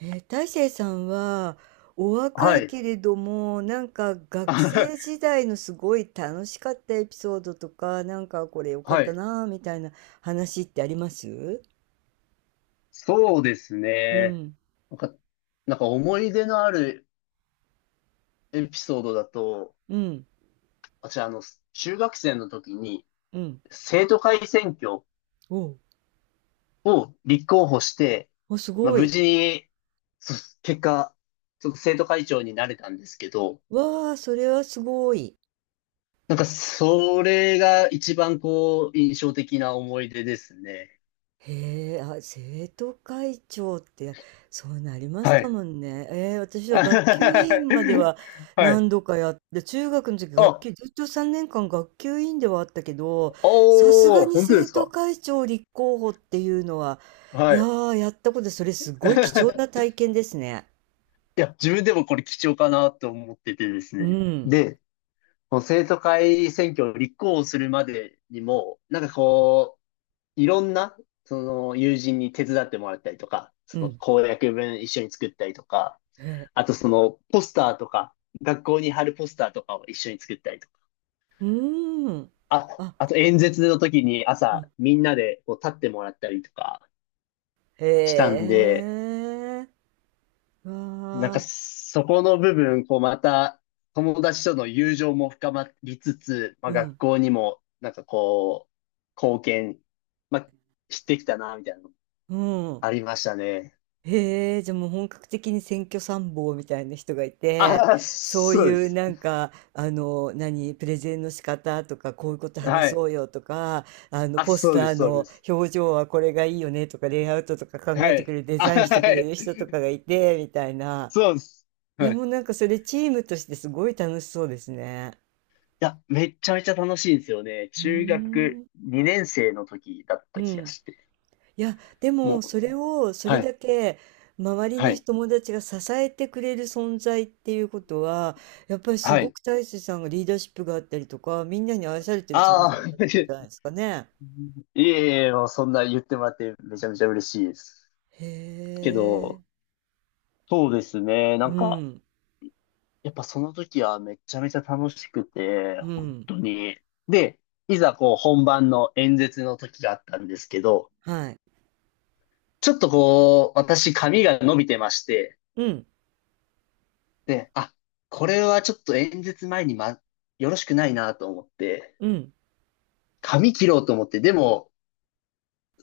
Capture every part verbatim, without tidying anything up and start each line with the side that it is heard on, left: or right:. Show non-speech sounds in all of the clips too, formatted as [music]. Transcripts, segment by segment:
right: えー、大成さんはお若
left: は
right: い
left: い。
right: けれどもなんか学生時
left: [laughs]
right: 代のすごい楽しかったエピソードとかなんかこれ良かっ
left: は
right: た
left: い。
right: なぁみたいな話ってあります？
left: そうです
right: う
left: ね。
right: ん。
left: なんか、なんか思い出のあるエピソードだと、
right: うん。
left: 私、あの、中学生の時に
right: うん。
left: 生徒会選挙
right: おう。
left: を立候補して、
right: おす
left: まあ、
right: ご
left: 無
right: い。
left: 事に、そ結果、ちょっと生徒会長になれたんですけど、
right: わあ、それはすごい。
left: なんか、それが一番こう、印象的な思い出ですね。
right: へえ、あ、生徒会長って、そうなりまし
left: は
right: た
left: い。
right: もんね。えー私は学級
left: [laughs]
right: 委員までは
left: はい。
right: 何度かやって、中学の時学
left: あ、
right: 級、ずっとさんねんかん学級委員ではあったけど、さすが
left: おー、
right: に
left: 本当で
right: 生
left: す
right: 徒
left: か？
right: 会長立候補っていうのは、い
left: は
right: や
left: い。
right: ー、やったことで、それすごい貴重な
left: [laughs]
right: 体験ですね。
left: いや、自分でもこれ貴重かなと思っててです
right: う
left: ね。
right: ん、
left: で、この生徒会選挙を立候補するまでにも、なんかこう、いろんな、その友人に手伝ってもらったりとか、
right: う
left: その
right: ん、
left: 公約文一緒に作ったりとか、
right: へえ、
left: あとそのポスターとか、学校に貼るポスターとかを一緒に作ったりとか、
right: うーん、
left: あ、
right: あ、
left: あと演説の時に
right: う
left: 朝
right: ん、
left: みんなでこう立ってもらったりとかしたん
right: へ
left: で、
right: え、
left: なんか
right: わ
left: そこの部分、こうまた友達との友情も深まりつつ、ま
right: ー、
left: あ、
right: う
left: 学
right: ん、
left: 校にもなんかこう、貢献、まあ、してきたな、みたいなの
right: うん。
left: ありましたね。
right: へえ、じゃあもう本格的に選挙参謀みたいな人がいて、
left: あ、
right: そう
left: そうで
right: いう
left: す。
right: なんか、あの、何、プレゼンの仕方とか、こういうこと
left: は
right: 話
left: い。
right: そうよとか、あの、
left: あ、
right: ポス
left: そう
right: タ
left: で
right: ー
left: す、そうで
right: の
left: す。
right: 表情はこれがいいよねとか、レイアウトとか考
left: は
right: えてく
left: い。
right: れる、デ
left: あ、
right: ザインしてく
left: は
right: れ
left: い。
right: る人とかがいて、みたいな。
left: そうです。
right: いや、
left: はい。
right: もう
left: い
right: なんかそれチームとしてすごい楽しそうですね。
left: や、めっちゃめちゃ楽しいんですよね。
right: う
left: 中
right: ー
left: 学
right: ん。
left: にねん生の時だっ
right: う
left: た気が
right: ん。
left: して。
right: いや、で
left: も
right: もそ
left: う、
right: れをそ
left: は
right: れ
left: い、
right: だけ周り
left: は
right: の
left: い、
right: 友達が支えてくれる存在っていうことは、やっぱりす
left: は
right: ご
left: い。
right: く大勢さんがリーダーシップがあったりとか、みんなに愛されてる存在
left: ああ、
right: だったんじゃないで
left: [laughs]
right: すかね。
left: いえいえ、もうそんな言ってもらってめちゃめちゃ嬉しいです。
right: へ
left: け
right: え。
left: ど、そうですね。な
right: う
left: んか、
right: ん、
left: やっぱその時はめちゃめちゃ楽しくて、
right: う
left: 本
right: ん、
left: 当に。で、いざこう本番の演説の時があったんですけど、
right: はい。
left: ちょっとこう、私髪が伸びてまして、
right: うん、
left: で、あ、これはちょっと演説前にま、よろしくないなと思って、
right: うん、
left: 髪切ろうと思って、でも、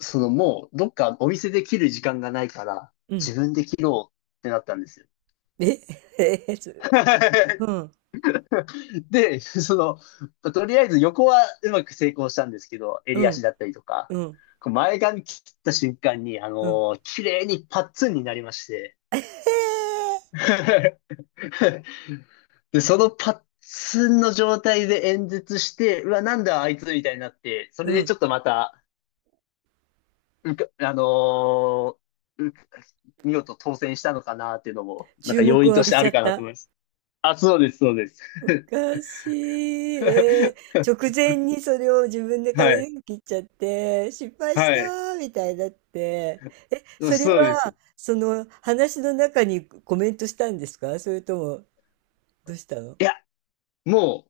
left: そのもうどっかお店で切る時間がないから、
right: うん。
left: 自分で切ろうってなったんですよ。
right: え、へえ、す、う
left: [laughs]
right: ん、
left: で、[laughs] その、とりあえず横はうまく成功したんですけど、
right: う
left: 襟足
right: ん、
left: だったりとか、
right: うん、
left: こう前髪切った瞬間に、あ
right: うん。
left: のー綺麗にパッツンになりまして、
right: [laughs] えへへ、
left: [laughs] で、そのパッツンの状態で演説して、うわ、なんだあいつみたいになって、そ
right: う
left: れでち
right: ん。
left: ょっとまた、うかあのーう見事当選したのかなっていうのも、なん
right: 注
left: か要
right: 目
left: 因
right: を
left: と
right: 浴
left: し
right: び
left: てあ
right: ちゃ
left: る
right: っ
left: かなと
right: た。
left: 思います。あ、そうです、そうです。
right: おかしい。え
left: [laughs]
right: ー、直前にそれを自分で
left: はい、
right: 髪の毛切っちゃって、失敗し
left: は
right: た
left: い、
right: ーみたいになって、それ
left: そうです。
right: は、その話の中にコメントしたんですか、それとも、どうしたの？
left: いや、も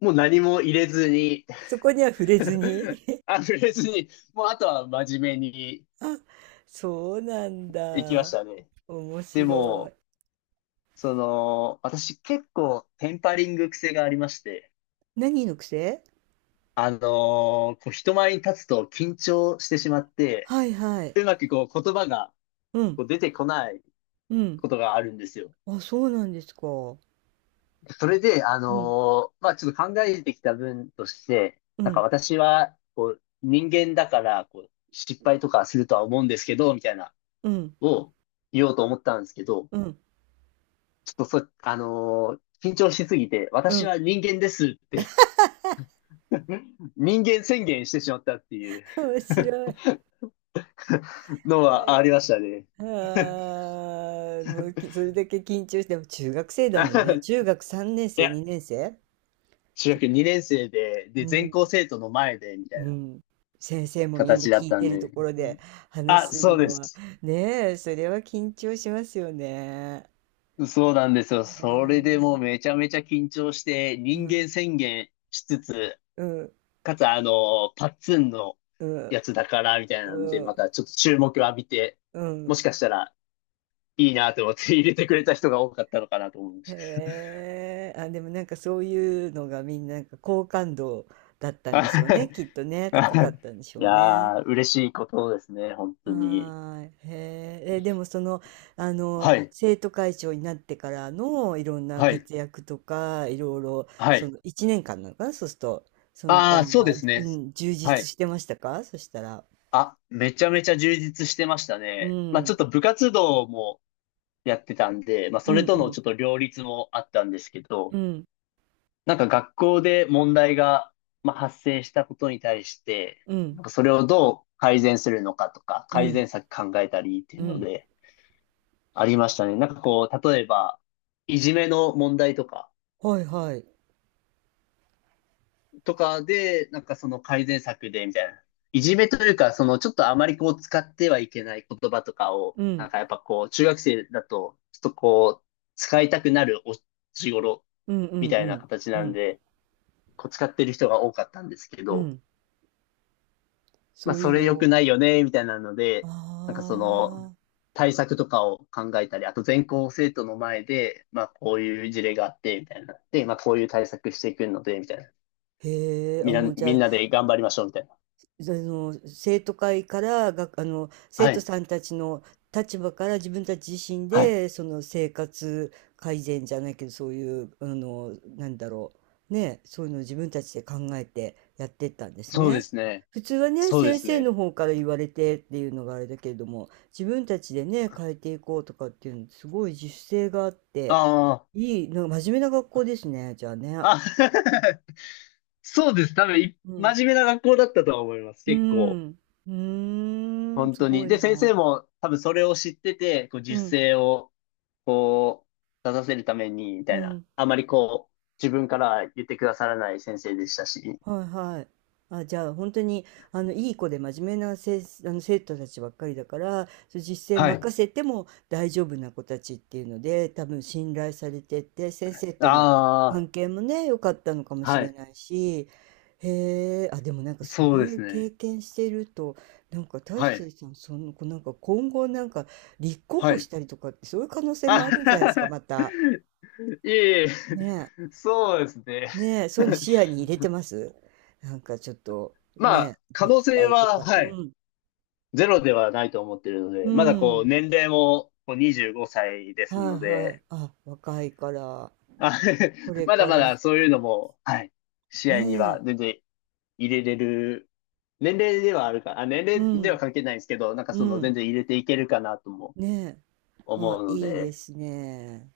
left: う、もう何も入れずに
right: そこには触れずに。
left: [laughs] あ、触れずに、もうあとは真面目に
right: [laughs] あ、そうなん
left: 行きま
right: だ。
left: したね。
right: 面
left: で
right: 白い。
left: も、その、私結構テンパリング癖がありまして、
right: 何の癖？
left: あのーこう人前に立つと緊張してしまって、
right: はいはい。
left: うまくこう言葉が
right: うん、
left: こう出てこない
right: うん。
left: ことがあるんですよ。
right: あ、そうなんですか。う
left: それで、あ
right: ん、
left: のーまあちょっと考えてきた分として、
right: う
left: なんか
right: ん、
left: 私はこう人間だからこう失敗とかするとは思うんですけど、みたいな
right: うん、
left: を言おうと思ったんですけど、
right: うん、
left: ちょっとそ、あのー緊張しすぎて、
right: う
left: 私
right: ん。
left: は人間ですって [laughs]、人間宣言してしまったっていう
right: 面白い。
left: のはありましたね。
right: ああ、もうきそれだけ緊張して、でも中学生だもんね。
left: [laughs]
right: 中学さんねん
left: い
right: 生、
left: や、
right: にねん生、
left: 中
right: それ
left: 学
right: だ、
left: にねん生で、で、
right: う
left: 全校
right: ん、
left: 生徒の前で、みた
right: う
left: いな
right: ん。先生もみんな
left: 形だっ
right: 聞い
left: た
right: て
left: ん
right: ると
left: で。
right: ころで話
left: あ、
right: する
left: そうで
right: のは、
left: す。
right: ねえ、それは緊張しますよね。
left: そうなんですよ。
right: ね
left: そ
right: え、
left: れでもうめちゃめちゃ緊張して、
right: う
left: 人
right: ん、
left: 間宣言しつつ、
right: うん、
left: かつ、あの、パッツンの
right: うん、
left: やつだから、みたいなんで、
right: う
left: ま
right: ん、
left: たちょっと注目を浴びて、
right: う
left: も
right: ん。
left: しかしたらいいなと思って入れてくれた人が多かったのかなと思いまし
right: へえ、あ、でもなんかそういうのがみんななんか好感度だったん
left: た。
right: でしょう
left: はい
right: ね。きっとね、高
left: は
right: かっ
left: い、
right: たんでしょ
left: い
right: うね。
left: やー、嬉しいことですね、本当
right: は
left: に。
right: ーい。へーえ、でもその、あの、
left: はい、
right: 生徒会長になってからのいろんな
left: はい、
right: 活躍とか、いろいろ、
left: は
right: そ
left: い。
right: のいちねんかんなのかな、そうすると、その
left: ああ、
right: 間
left: そう
right: は、
left: です
right: う
left: ね。
right: ん、充
left: は
right: 実
left: い。
right: してましたか、そしたら。
left: あ、めちゃめちゃ充実してました
right: う
left: ね。まあちょっ
right: ん、
left: と部活動もやってたんで、まあそ
right: う
left: れ
right: ん、
left: と
right: う
left: のち
right: ん、
left: ょっと両立もあったんですけど、
right: うん、
left: なんか学校で問題が、まあ、発生したことに対して、
right: うん、
left: なんかそれをどう改善するのかとか、
right: う
left: 改
right: ん、
left: 善策考えたりってい
right: う
left: うの
right: ん、
left: でありましたね。なんかこう、例えば、いじめの問題とか、
right: はい、はい。
left: とかで、なんかその改善策でみたいな。いじめというか、そのちょっとあまりこう使ってはいけない言葉とかを、
right: う
left: なん
right: ん、
left: かやっぱこう、中学生だと、ちょっとこう、使いたくなるお年頃
right: うん、う
left: み
right: ん、
left: た
right: う
left: いな
right: ん、
left: 形
right: う
left: なん
right: ん、
left: で、こう使ってる人が多かったんですけ
right: う
left: ど、
right: ん、
left: ま
right: そ
left: あ、
right: うい
left: そ
right: う
left: れ
right: の
left: 良く
right: を、
left: ないよね、みたいなの
right: あ
left: で、なんかその、
right: あ、
left: 対策とかを考えたり、あと全校生徒の前で、まあ、こういう事例があって、みたいな。で、まあ、こういう対策していくので、みたいな。
right: へえ、
left: み
right: あ、
left: んな、
right: もうじゃ
left: み
right: あ、
left: んなで頑張りましょう、みたいな。
right: あの生徒会からがあの生
left: は
right: 徒
left: い。
right: さんたちの立場から自分たち自身
left: はい。
right: でその生活改善じゃないけど、そういうあの、なんだろうね、そういうのを自分たちで考えてやってったんです
left: そうで
right: ね。
left: すね。
right: 普通はね、
left: そうで
right: 先
left: す
right: 生
left: ね。
right: の方から言われてっていうのがあれだけれども、自分たちでね、変えていこうとかっていうのすごい自主性があって
left: あ
right: いい、なんか真面目な学校ですね、じゃあね。
left: あ。あ [laughs] そうです。多分、い
right: うん。
left: 真面目な学校だったとは思います。
right: う
left: 結構。
right: ん。うーん、
left: 本
right: す
left: 当
right: ご
left: に。
right: い
left: で、先
right: な。
left: 生も多分それを知ってて、こう、
right: う
left: 実
right: ん、
left: 践をこう、出させるために、み
right: う
left: たいな。
right: ん、
left: あまりこう、自分から言ってくださらない先生でしたし。
right: はいはい。あ、じゃあ本当にあのいい子で真面目なせ、あの生徒たちばっかりだから、そう実践
left: はい。
right: 任せても大丈夫な子たちっていうので、多分信頼されてて、先生との関
left: あ
right: 係もね、良かったのかも
left: あ、
right: し
left: は
right: れ
left: い。
right: ないし、へえ、あ、でもなんかそ
left: そ
right: う
left: うで
right: いう
left: す
right: 経
left: ね。
right: 験してると、なんか大
left: はい。
right: 成さん、その、こうなんか今後なんか立候
left: は
right: 補し
left: い。
right: たりとかって、そういう可能性もあるんじゃないですか、
left: あ
right: また。
left: [laughs] いえいえ、
right: ねえ。
left: そうですね。
right: ねえ、そういうの
left: [laughs]
right: 視野に入れてます？なんかちょっと、
left: ま
right: ね、
left: あ、可
right: 自
left: 能
right: 治
left: 性
right: 体と
left: は、
right: か、
left: はい、
right: うん、
left: ゼロではないと思ってるの
right: う
left: で、まだこ
right: ん、
left: う、年齢もこうにじゅうごさいです
right: はい
left: の
right: はい。
left: で、
right: あ、若いから、
left: あ [laughs]
right: これ
left: まだ
right: か
left: ま
right: ら、
left: だそういうのも、はい、試
right: ね
left: 合には
right: え、
left: 全然入れれる、年齢ではあるか、あ、年
right: う
left: 齢では
right: ん、
left: 関係ないんですけど、なんか
right: う
left: その全
right: ん、
left: 然入れていけるかなとも
right: ねえ、
left: 思
right: あ、
left: うの
right: いいで
left: で、
right: すね。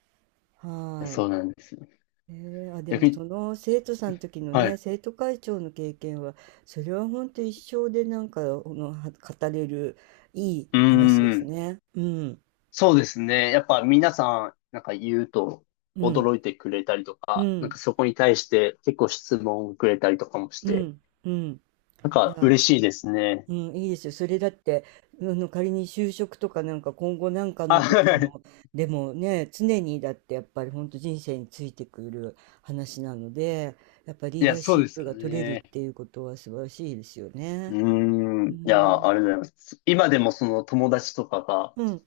right: はい。
left: そうなんですよ。
right: えーあ、でも
left: 逆に、
right: その生徒さんの時の
left: はい。
right: ね、
left: う
right: 生徒会長の経験は、それはほんと一生でなんか、この、は語れるいい
left: ー
right: 話です
left: ん。
right: ね。うん、
left: そうですね。やっぱ皆さん、なんか言うと
right: うん、
left: 驚いてくれたりと
right: う
left: か、なん
right: ん、
left: かそこに対して結構質問をくれたりとかもし
right: う
left: て、
right: ん、うん。
left: なん
right: い
left: か
right: や、
left: 嬉しいですね。
right: うん、いいですよ。それだって、あの、仮に就職とかなんか今後なんか
left: あ、
right: の時
left: はい。
right: の、でもね、常にだってやっぱり本当人生についてくる話なので、やっぱ
left: い
right: リー
left: や、
right: ダー
left: そ
right: シ
left: う
right: ッ
left: です
right: プ
left: よ
right: が取れるっ
left: ね。
right: ていうことは素晴らしいですよ
left: う
right: ね。
left: ー
right: う
left: ん。いや、あ
right: ん、
left: りがとうございます。今でもその友達とかが、
right: うん、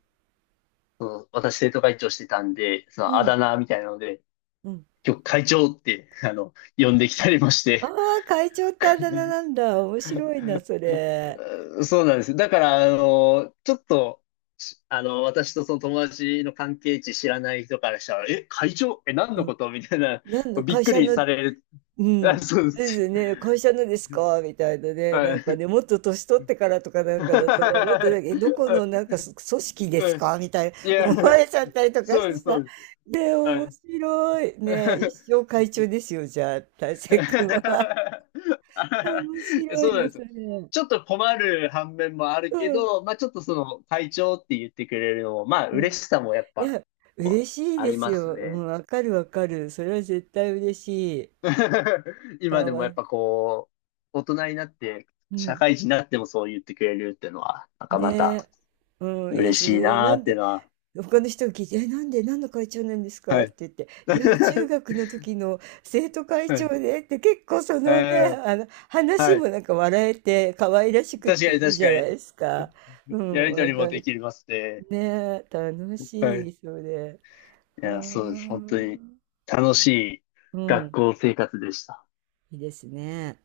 left: そう、私生徒会長してたんで、そ
right: う
left: のあだ
right: ん、
left: 名みたいなので、
right: うん。
left: 今日会長って、あの、呼んできたりもして。
right: ああ、会長ってあだ名なんだ。面白いな、それ。
left: [laughs] そうなんです。だから、あの、ちょっと、しあの、私とその友達の関係値知らない人からしたら、え、会長え、何
right: う
left: の
right: ん。
left: ことみたいな、
right: 何の
left: びっ
right: 会
left: く
right: 社
left: り
right: の、
left: される。
right: う
left: あ、
right: ん。
left: そうで
right: です
left: す。
right: よね。会社のですか？みたいなね。なんかね、もっと年取ってからとかなんかだと、もっと
left: は
right: なんか、
left: い。
right: え、どこのなん
left: [laughs]
right: か、そ組織です
left: はい、
right: か？みたいな
left: いや、
right: 思われちゃったりとか
left: そ
right: し
left: うで
right: て
left: す、そ
right: さ。
left: うです。
right: ね、
left: は
right: 面
left: い。
right: 白い。ね、一
left: [laughs]
right: 生会長ですよ、じゃあ、大成君は。[laughs] 面
left: [laughs]
right: 白い
left: そうなん
right: な、
left: です
right: そ
left: よ。
right: れ。
left: ちょっと困る反面もある
right: う
left: け
right: ん、
left: ど、まあちょっとその会長って言ってくれるのも、まあ
right: うん。
left: 嬉しさもやっ
right: い
left: ぱ、
right: や、
left: こ
right: 嬉
left: う
right: しい
left: あ
right: で
left: り
right: す
left: ます
right: よ。う
left: ね。
right: ん、分かる分かる。それは絶対嬉しい。
left: [laughs]
right: か
left: 今でも
right: わい
left: やっ
right: い、
left: ぱこう、大人になって、
right: う
left: 社
right: ん。
left: 会人になってもそう言ってくれるっていうのは、なんかまた
right: ねえ。うん、いいで
left: 嬉
right: す
left: しい
right: ね。
left: な
right: な
left: ー
right: ん
left: っていう
right: で
left: のは。
right: 他の人が聞いて、え、なんで、何の会長なんですか
left: は
right: って
left: い。
right: 言って、いや、中
left: [laughs]
right: 学の時の生徒会
left: は
right: 長
left: い。
right: でって、結構そのね、
left: えー
right: あの、話
left: は
right: も
left: い。
right: なんか笑えて可愛らしくっ
left: 確か
right: て
left: に
right: いい
left: 確
right: じゃ
left: か
right: ない
left: に。
right: ですか。う
left: や
right: ん、
left: りと
right: 話
left: りもで
right: 題、
left: きますね。
right: ね、楽
left: は
right: しい、
left: い。
right: それ。
left: い
right: は
left: や、そうです。
right: あ、
left: 本当に楽しい
right: う
left: 学
right: ん、
left: 校生活でした。
right: いいですね。